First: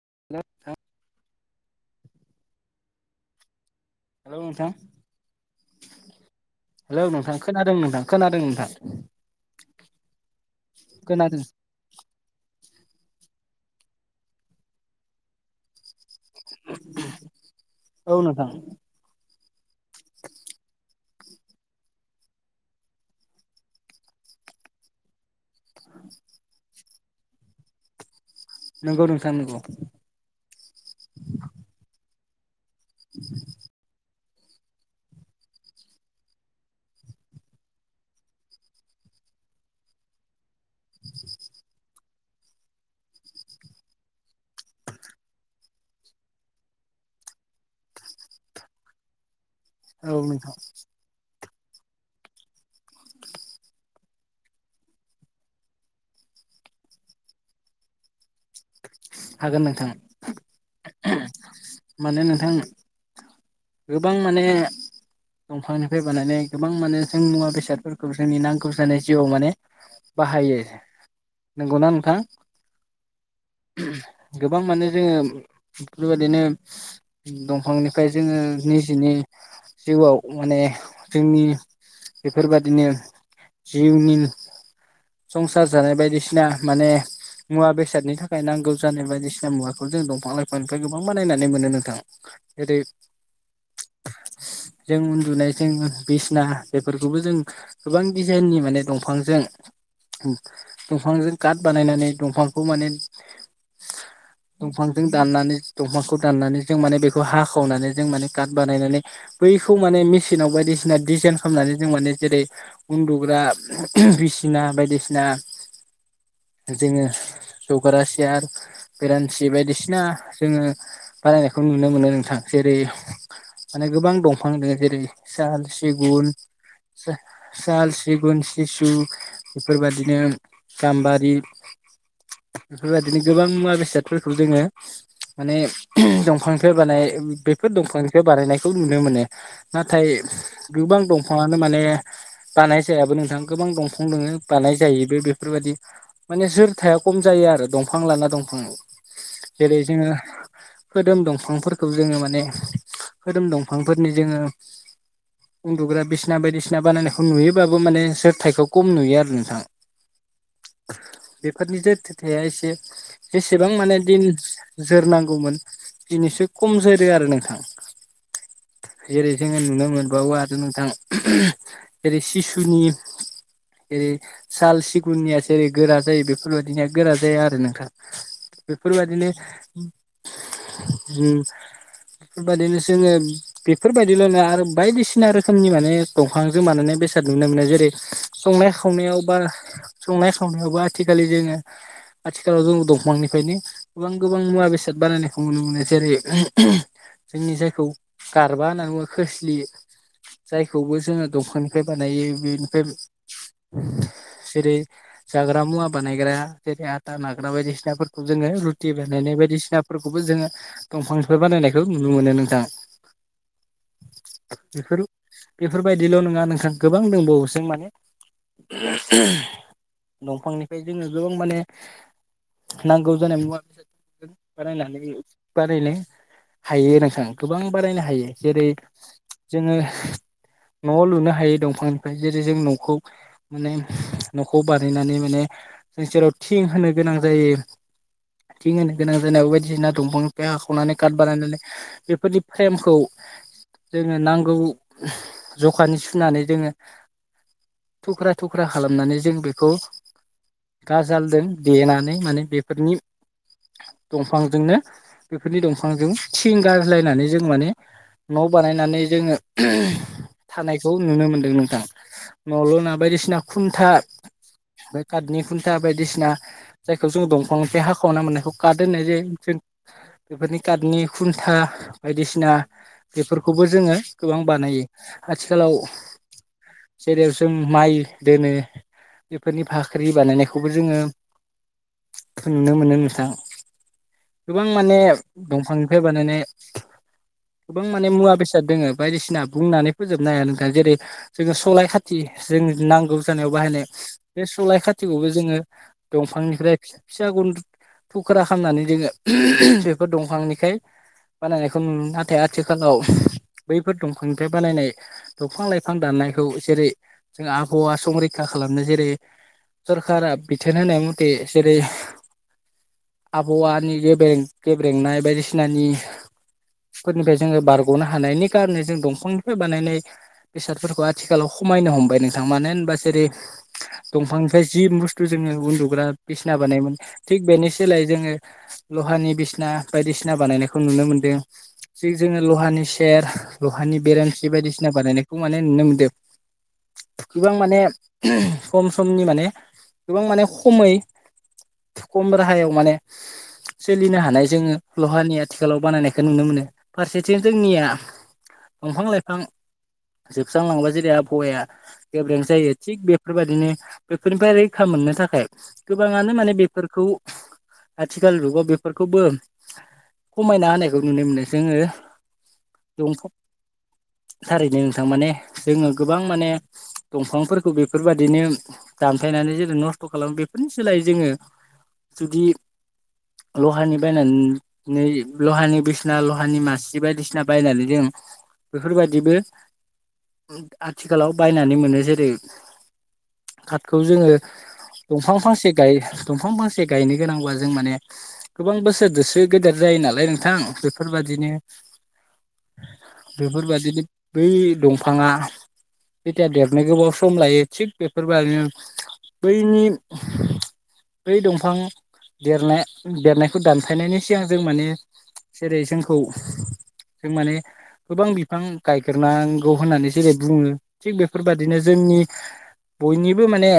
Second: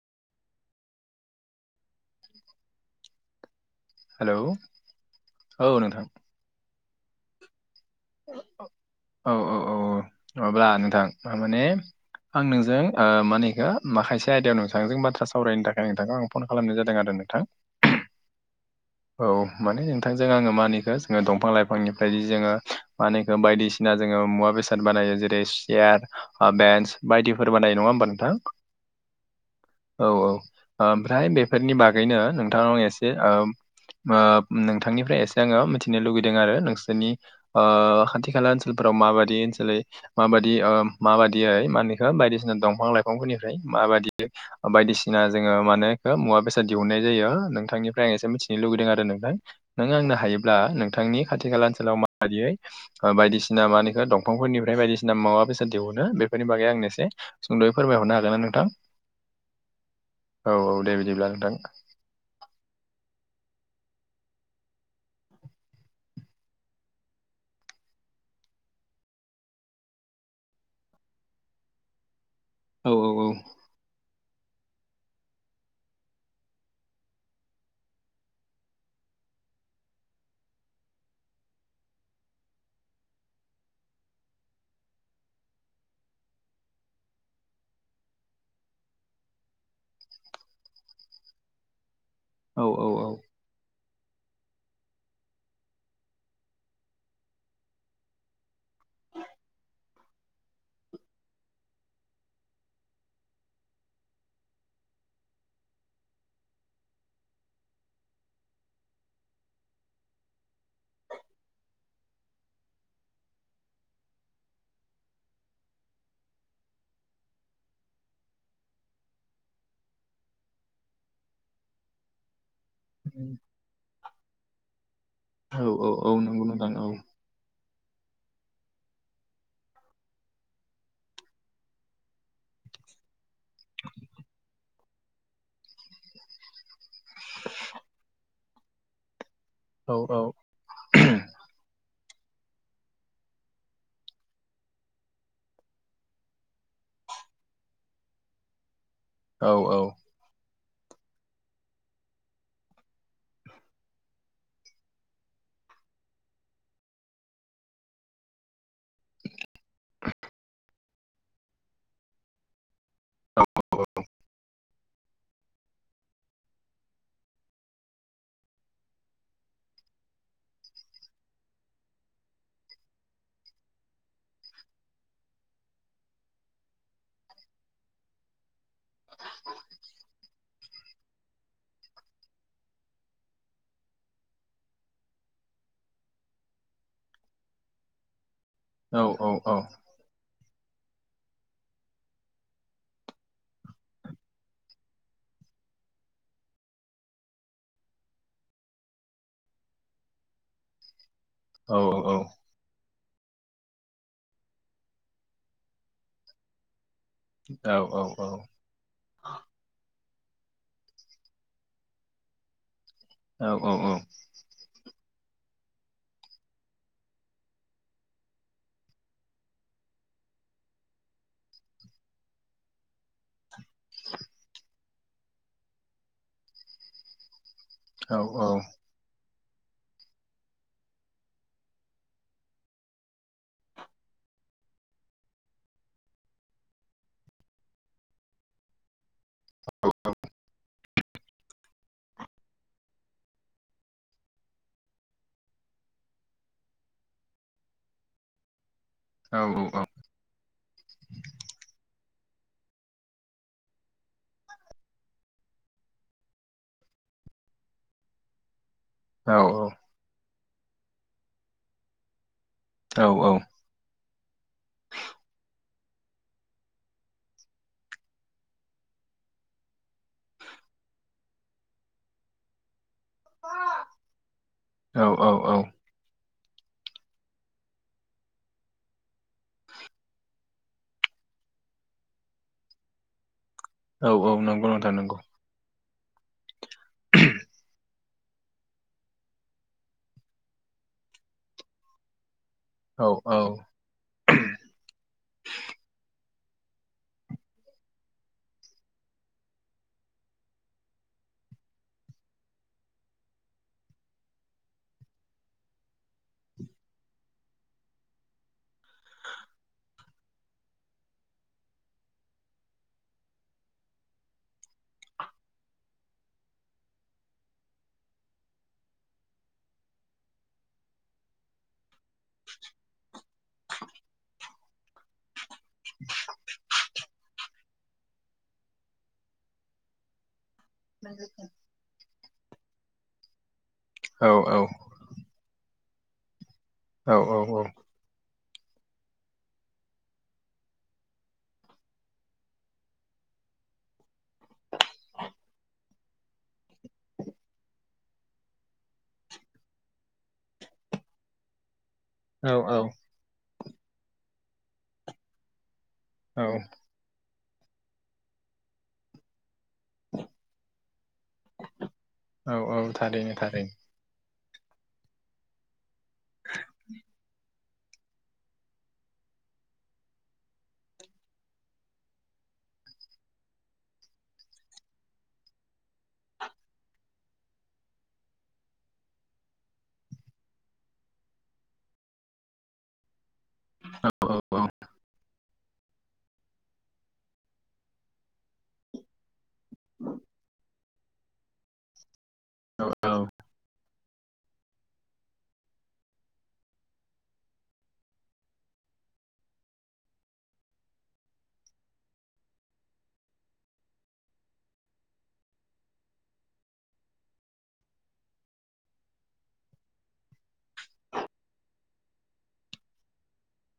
[unintelligible] Hello औ नोंथां hello नोंथां खोनादों नोंथां खोनादों नोंथां औ औ औ नङाब्ला नोंथां खोनादों माने आं नोंजों ओ माने माखासे आयदायाव नोंथांजों बाथ्रा सावरायनो थाखाय नोंथांनो आं फन खालामनाय जादों आरो नोंथां औ नोंथां औ माने नोंथांजों आङो मानिखौ जोङो दंफां लाइफांनिफ्राय जोङो मानिखो बायदिसिना जोङो मुवा बेसाद बानायो जेरै सियार, ब्रेन्स बायदिफोर बानायो नङा होनबा नोंथां? नंगौ नोंथां नंगौ औ औ - ओमफ्राय बेफोरनि बागैनो दं एसे नोंथांनिफ्राय एसे आङो मिथिनो लुगैदों आरो नोंसोरनि खाथि खाला ओनसोलफोराव मा माबादि ओनसोल माबादि माबायदियै मानो बायदिसिना दंफां लाइफांफोरनिफ्राय माबायदि बायदिसिना जोङो माने मुवा बेसाद दिहुनाय जायो नोंथांनिफ्राय आं एसे मिथिनो लुबैदों आरो नोंथां। नों औ आंनो नोंथां हायोब्ला नोंथांनि खाथि खाला ओनसोलाव माबायदियै बायदिसिना दंफांफोरनिफ्राय बायदिसिना मा बेसाद दिहुनो बे बेफोरनि बागै आंनो एसे सुंद'यै फोरमायहरनो हागोनना नोंथां? हागोन नोंथां। औ औ दे बिदिब्ला नोंथां माने नोंथां गोबां माने दंफांनिफ्राय बानायनाय गोबां माने जों मुवा बेसादफोरखौ जोंनि नांगौ जानाय जिउआव माने बाहायो। नंगौना नोंथां? औ औ औ। गोबां माने जोङो बेफोरबायदिनो दंफांनिफ्राय जोङो निजिनि जिउआव माने जोंनि बेफोरबादिनो जिउनि संसार जानाय बायदिसिना माने मुवा बेसादनि थाखाय नांगौ जानाय बायदिसिना मुवाखौ जों दंफां लाइफांनिफ्राय गोबां बानायनानै मोनो नोंथां। औ जेरै औ औ। [inaudible] जों उन्दुनाय जों बिसना बेफोरखौबो जों गोबां दिजाइननि माने दंफांजों दंफांजों काट बानायनानै दंफांखौ माने [inaudible] दंफांजों दाननानै दंफांखौ दाननानै जों माने बेखौ हाखावनानै जों माने काट बानायनानै बैखौ माने मेसिनाव बायदिसिना डिजाइन खालामनानै जों माने जेरै उन्दुग्रा बिसिना बायदिसिना [inaudible] जोंड़ो जग्रा सियार बेरेन्सि बायदिसिना जोङो बानायनायखौ नुनो मोनो नोंथां। जेरै माने गोबां दंफां दं जेरै साल, औ औ सिगुन नंगौ नोंथां औ साल, सिगुन, सिसु, बेफोरबायदिनो गाम्बारि बेफोरबायदिनो गोबां मुवा बेसादफोरखौ जोङो माने दंफांनिफ्राय बानायो बेफोर दंफांनिफ्राय बानायनायखौ नुनो मोनो। औ नाथाय गोबां दंफाङानो माने बानाय जायाबो नोंथां। गोबां दंफां दङो बानाय जायोबो बेफोरबायाददि माने जोरथाया खम जायो आरो दंफां लाना दंफां। जेरै जोङो खोदोम दंफांफोरखौ जोङो माने खोदोम दंफांफोरनि जोङो उन्दुग्रा बिसना बायदिसिना बानायनायखौ नुयोबाबो माने जोरथाइखौ खम नुयो आरो नोंथां। बेफोरनि जोरथा एसे जसेबां माने दिन जोरनांगौमोन एसे खम जोरो आरो नोंथां। [inaudible] जेरै जोङो नुनो मोनबावो आरो नोंथां जेरै सिसुनि एरै साल सिगुननिया जेरै गोरा जायो बेफोरबायदिनिया गोरा जाया आरो नोंथां। बेफोरबदिनो उम। बेफोरबायदिनो जोङो बेफोरबायदिल'नो आरो बायदिसिना रोखोमनि माने दंफांजों बानायनाय बे बेसाद नुनो मोनो जेरै संनाय खावनायाव बा संनाय खावनायावबो आथिखालि जोङो [inaudible] आथिखालाव जों दंफांनिफ्रायनो गोबां गोबां मुवा बेसाद बानायनायखौ नुनो मोनो जेरै जोंनि जायखौ गारबा होनो एबा खोस्लि जायखौबो जोङो दंफांनिफ्राय बानायो बेनिफ्राय जेरै जाग्रा मुवा बानायग्रा जेरै आ आथा नाग्रा बायदिसिनाफोरखौ जोङो रुटि बानायनाय बायदिसिनाफोरखौ खौबो जोङो दंफांनिफोर बानायनायखौ नुनो मोनो नोंथां। औ औ औ। बेफोर बेफोरबायदिल' नङा नोंथां गोबां दंबावोसों माने। दंफांनिफ्राय जोङो गोबां माने नांगौ जानाय मुवा बेसाद बानाय बानायनो हायो नोंथां गोबां बारायनो हायो जेरै जोङो न'आव लुनो जों सेराव थि होनो गोनां जायो थिं होनो गोनां जानायाव बायदिसिना दंफां [unintelligible] [unintelligible] कार्ड बानायनानै बेफोरदि फ्रेमखौ जोङो नांगौ जखानि सुनानै जोङो थुख्रा थुख्रा खालामनानै जों बेखौ गाजालदों देनानै माने बेफोरनि दंफांजोंनो बेफोरनि दंफांजों थिं गार्लायनानै जों माने न' बानायनानै जोङो थानायखौ नुनो मोनदों नोंथां। [unintelligible] [unintelligible] बायदिसिना जायखौ जों दंफांनि हाखावना मोननायखौ खात होननाय जायो काटनि खुन्था बायदिसिना बेफोरखौबो जोङो गोबां बानायो औ औ आथिखालाव जेराव जों माइ दोनो बेफोरनि फाख्रि बानायनाय खौबो जोङो नुनो मोनो नोंथां। औ गोबां नंगौ नोंथां माने नंगौ दंफांनिफ्राय बानायनाय [unintelligible] गोबां माने मुवा बेसाद दोङ बायदिसिना बुंनानै फोजोबनो हाया नोंथां जेरै जोङो सलाय खाथि जों औ नांगौ औ जानायाव बाहायनाय बे सलाय खाथिखौबो जोङो दंफांनिफ्राय फिसा फिसा [unintelligible] थुख्रा खालामनानै जोङो बेफोर दंफांनिखाय बानायनायखौ [unintelligible] नाथाय आथिखालाव बैफोर दंफांनिफ्राय बानायनाय दंफां लाइफां दाननायखौ जेरै जों आबहावा संरैखा खालामनो जेरै सरखारा बिथोन होनाय मथे जेरै आबहावानि गेब गेब्रेंनाय बायदिसिनानि फोरनिफ्राय जोङो बारग'नो हानायनि कारन जों दंफांनिफ्राय बानायनाय बेसादफोरखौ आथिखालाव खमायनो हमबाय नोंथां मानो होनबा जेरै दंफांनिफ्राय जि बुस्थु जोङो उन्दुग्रा बिसिना बानायोमोन थिग बेनि सोलाय जोङो लहानि बिसना बायदिसिना बानायनायखौ खौ नुनो मोनदों जि जोङो लहानि सेर लहानि औ बेरामसि औ बायदिसिना बानायनायखौ माने नुनो मोनदों। औ औ औ। सम समनि माने गोबां माने खमै खम राहायाव माने सोलिनो हानाय जोङो लहानि आथिखालाव बानायनायखौ नुनो मोनो फारसेथिं जोंनिया दंफां लाइफां जोबसांलां जेरै आबहावाया गोेब्रें औ जायो औ थिग बेफोरबायदिनो बेफोरनिफ्राय रैखा मोननो थाखाय गोबाङानो माने बेफोरखौ आथिखाल जुगाव बेफोरखौबो खमायना होनायखौ नुनो मोनो जोङो दंफां थारैनो थारैनो थारैनो नोंथां माने जोङो गोबां माने दंफांफोरखौ बेफोरबायदिनो दामफायनानै जेरै नस्थ' खालामो बेफोरनि सोलायै जोङो जुदि लहानि बायनानै लहानि बिसना लहानि मासि बायदिसिना बायनानै जों बेफोरबायदिबो आथिखालाव बायनानै मोनो जेरै खाथखौ औ जोङो, औ दंफां फांसे [unintelligible] दंफां फांसे गायनो गोनांबा जों माने गोबां बोसोरजोंसो गेदेर जायो नालाय नोंथां। बेफोरबायदिनो- औ बेफोरबायदिनो बै दंफाङा जेथिया देरनो गोबाव सम लायो। थिग बे [unintelligible] बैनि बै दंफां देरनाय - देरनायखौ दानफायनायनि सिगां जों माने जेरै जोंखौ जों माने गोबां बिफां गायग्रोनांगौ होननानै जेरै बुङो थिग बेफोरबायदिनो जोंनि बयनिबो माने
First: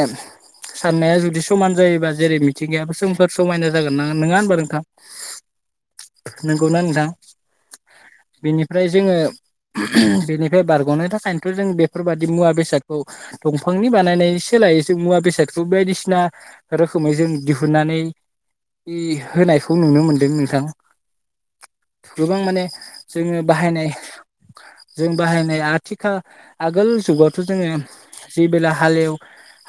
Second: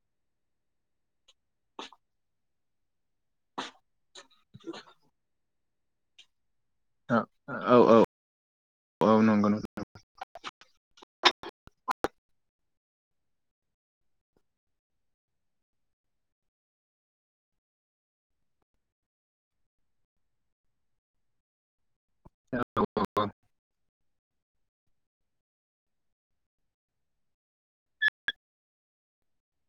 साननाया जुदि समान जायोबा जेरै मिथिंगायाबो जोंफोर समायना जागोन ना - नङा होनबा नोंथां? [unintelligible] नंगौना नोंथां? औ औ बेनिफ्राय औ जोङो नंगौ नंगौ बेनिफ्राय बारग'नो थाखायथ' जों बेफोरबायदि मुवा बेसादखौ [unintelligible] दफांनि बानायनाय सोलाय जों मुवा बेसादखौ बायदिसिना रोखोमै जों दिहुनन्नानै [unintelligible] होनायखौ नुनो मोनदों नोंथां। गोबां माने जोङो बाहायनाय जों बाहायनाय आथिखाल आगोल जुगावथ' जोङो जेबेला हालेव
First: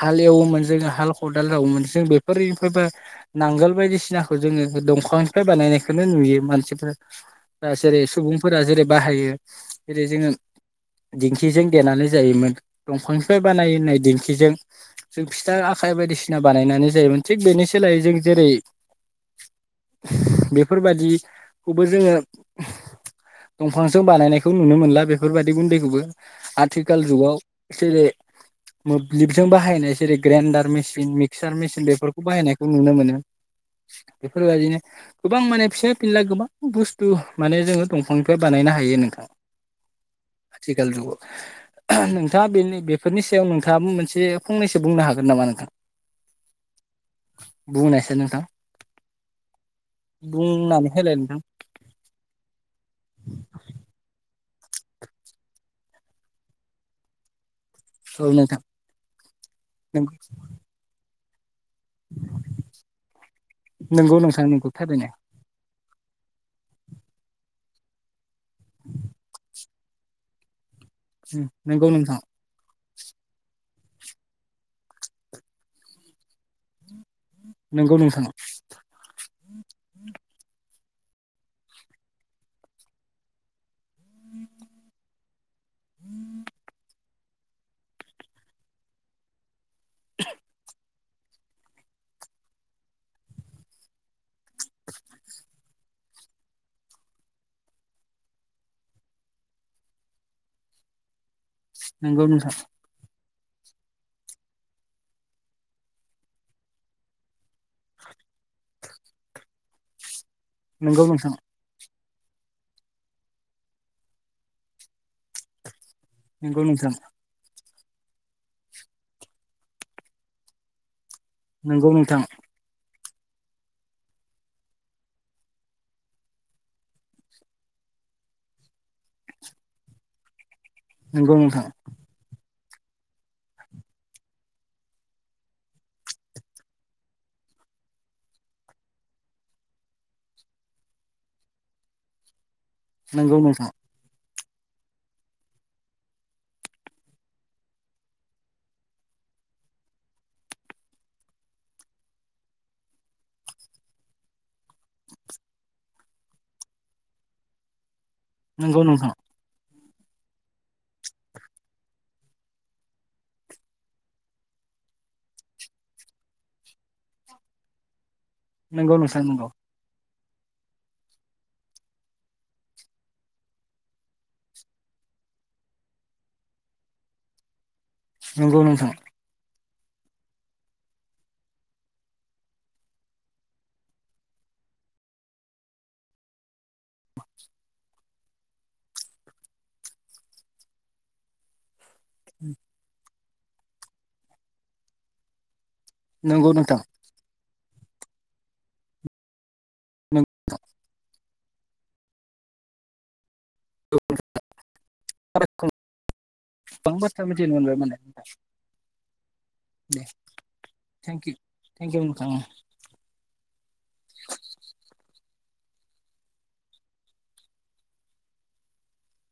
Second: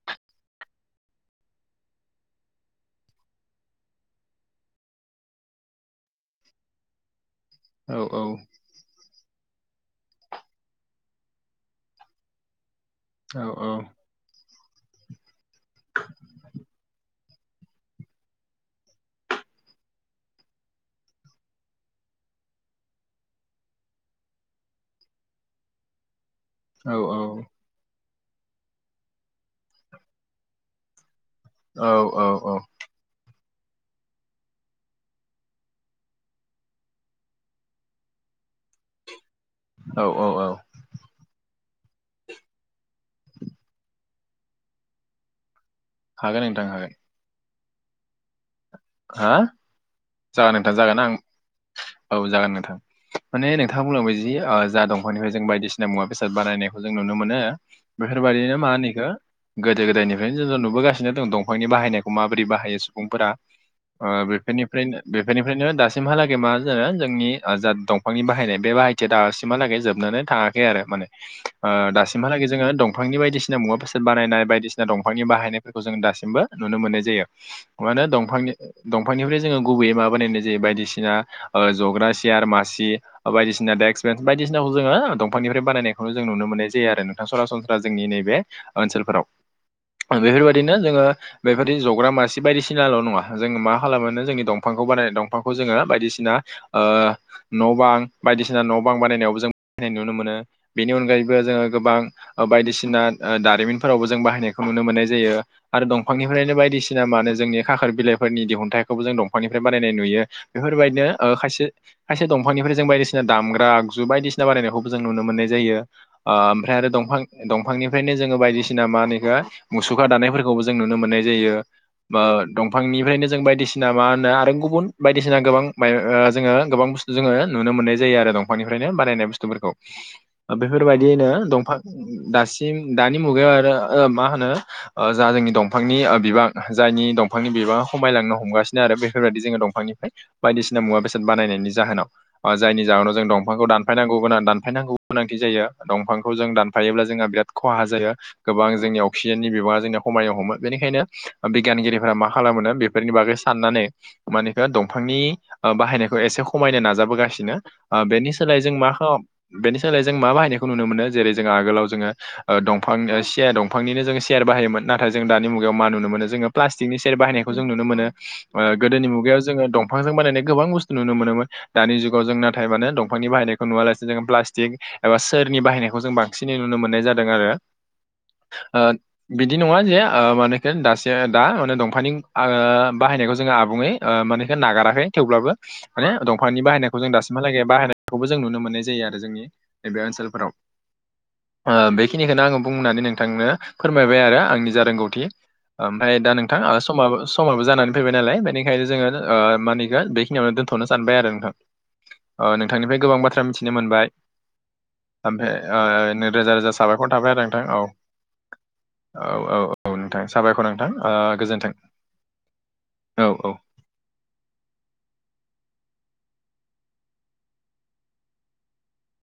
हाल एवोमोन जोङो हाल खदाल जावोमोन जों बेफोरनिफ्रायबा नांगोल बायदिसिनाखौ जोङो दंफांनिफ्राय बानायनायखोनो नुयो मानसिफोर ओ औ जेरै औ सुबुंफोरा जेरै बाहायो। जेरै जोङो दिंखिजों देनानै जायोमोन दंफां बानायनाय दिंखिजों जों फिथा आखाइ बायदिसिना बानायनानै जायोमोन। थिग बेनि सोलायै जों जेरै बेफोरबादि खौबो जोङो [inaudible] दंफांजों बानायनायखौ नुनो मोनला बेफोरबायदि गुन्दैखौबो। औ आथिखाल जुगाव जेरै मोब्लिबजों बाहायनाय जेरै ग्रेइन्डार मेसिन [unintelligible] मिक्सार मेसिन बेफोरखौ औ बाहायनायखौ नुनो मोनो। [unintelligible] बेफोरबायदिनो गोबां माने फिसा फिनला गोबां बुस्थु माने जोङो दंफांनिफ्राय बानायनो हायो। [unintelligible] औ आथिखाल [unintelligible] नोंथाङा बेनि [unintelligible] बेफोरनि सायाव नोंथाङा मोनसे फंनैसो बुंनो हागोन नामा नोंथां? हागोन नोंथां हागोन। बुंनायसाइ नोंथां? हा जागोन नोंथां बुंनानै जागोन आं होलाय नोंथां औ जागोन नोंथां। माने नोंथाङा बुंलांबाय जि ओ जा दंफांनिफ्राय जों बायदिसिना मुवा - बेसाद बानायनायखौ जों नुनो मोनो। औ बेफोरबायदिनो नोंथां मा होनो इखो गोदो- गोदायनिफ्रायनो जों नुबोगासिनो [inaudible] दंफांनि बाहायनायखौ माबोरै बाहायो सुबुंफोरा ओ नंगौ नोंथां नंगौ बेफोरनिफ्रायनो थारैनो - बेफोरनिफ्रायनो [unintelligible] दासिमहालागै मा जानो जोंनि जा दंफांनि बाहायनाय बे बाहायथिया दासिमहालागै जोबनानै थाङाखै आरो। माने ओ नंगौ नोंथां दासिमहालागै जोङो [unintelligible] दंफांनि बायदिसिना मुवा बेसाद बानायनाय, बायदिसिना दंफांनि बाहानायफोरखौ जोङो दासिमबो नुनो मोननाय जायो। नंगौ माने नोंथां दफांनि- दंफांनिफ्राय जोङो गुबैयै माबा [unintelligible] जायो बायदिसिना ज'ग्रा सेयार मासि बायदिसिना देस्क, बेन्स बायदिसिनाखौ जोङो दंफांनिफ्राय बानायनायखौनो जों नुनो मोननाय जायो आरो नोंथां। सरासनस्रा जोंनि नैबे ओनसोलफोराव। बेफोरबायदिनो जोङो बेबायदि जग्रा मासि बायदिसिनाल' नङा, जों मा खालामाो जोंनि दंफांखौ बानायनाय, दंफांखौ जोङो बायदिसिना ओ न' बां बायदिसिना न' बां बानायनायावबो जों नाय नुनो मोनो बेनि अनगायै जोङो गोबां नंगौ नोंथां बायदिसिना ओ दारिमिनफोरावबो जों बाहायनायखौ नुनो मोननाय जायो आरो दंफांनिफ्रायनो बायदिसिना माने जोंनि खाखोर बिलाइ फोरनि दिहुनथाइखौबो जों दंफांनिफ्राय बानायनाय नुयो नंगौ बेफोरबायदिनो नोंथां ओ खायसे खायसे दंफांनिफ्राय जों बायदिसिना दामग्रा आगजु बायदिसिना बारानायनायखौबो जों नुनो मोननाय जायो। नंगौ ओमफ्राय आरो नोंथां दंफां दं बिफांनिफ्रायनो जोङो बायदिसिना मा होनो इखो मुसुखा दानायफोरखौबो जों नुनो मोननाय जायो नंगौ बा नोंथां दंफां फ्रायनो जों बायदिसिना मा होनो आरो गुबुन बायदिसिना गोबां बाय ओ जोङो गोबां बुस्थु जोङो नुनो मोननाय जा रो आरो दंफांनिफ्रायनो बानायनाय बुथुफोरखौ बेफोरबायदियैनो नंगौ नोंथां दंफां दासि म दानि मुगायाव आरो ओ मा होनो ओ जा जोंनि दंफांनि बिबां जायनि दंफांनि बिबां खमायलांनो हमगासिनो आरो बेफोरबायदि जोङो दंफांनिफ्राय बायदिसिना मुवा बेसाद बानायनायनि जाहोनाव। जायनि जाहोनाव जों नंगौ दंफांखौ नोंथां दानफायनांगौ गानां दानफायनांगौ गोनांथि जायो दंफांखौ जों दानफायोब्ला जोंहा बिराद खहा जायो गोबां जोंनि अक्सिजेननि बि बांङा जोंनिया खामायनो हमो बेखायनो बिगियानगिरिफोरा मा खालामोनो बेफोरनि बागै साननानै मानेखो दंफांनि बाहायनायखौ एसे खमायनो नाजाबोगासिनो ओ बेनि सोलाय जों नंगौ माखा नोंथां बेनि सोलाय जों मा बाहायनायखौ नुनो मोनो जेरै जोंङो आगोलाव जोङो ओ दंफां सिया दंफांनिनो जोङो सियार बायोमोन। नाथाय जों दानि मुगायाव मा नुनो मोनो जोंङो प्लास्टिकनि सेयार बायहाय जों नुनो मोनो ओ नंगौ गोदोनि नोंथां मुगायाव नंगौ जोंङो दंफांजों बाना गोबां बुस्थु नुनो मोनोमोन दानि जुगाव जों नाथाय माने दंफांनि बाहायनायखौ नुालासिनो जों प्लासटिक ओ सोरनि बाहायनायखौ जों बांसिनै नुनो मोननाय जादों आरो। नंगौ ओ, नोंथां। बिदि नंङा जे ओ मानेखि दासो दा माने दंफांनि आंङो बाहायनायखौ जोङो आबुङै ओ मानेखि नागाराखै थेवब्लाबो माने दंफांनि बाहायनायखौ जों दासिम आ लागे बाहायनायखौबो जों नुनो मोननाय जायो जोंनि नैबे ओनोलाव ओ बे खिनिखौनो आंङो बुंनानै नोंथांनो फोरमायबाय आरो आंनि जा रोंगौथि। ओमफ्राय दा नोंथां समाबो समाबो जानानै फैबाय नालाय बेनिखायनो जोङो ओ मा होनो इखो बेखिनियावनो दोन्थ'नो सानबाय आरो नोंथां। ओ नोंथांनिफ्राय गोबां बाथ्रा मिथि नो मोनबाय ओमफाय ओ रोजा रोजा गोबां साबायखर बाथ्रा थाबाय आरो मिथिनो नोंथां मोनबाय औ। माने औ औ औ दे नोंथां साबायखर नोंथां ओ थेंक इउ गोजोन्थों। थेंक इउ नोंथां औ औ।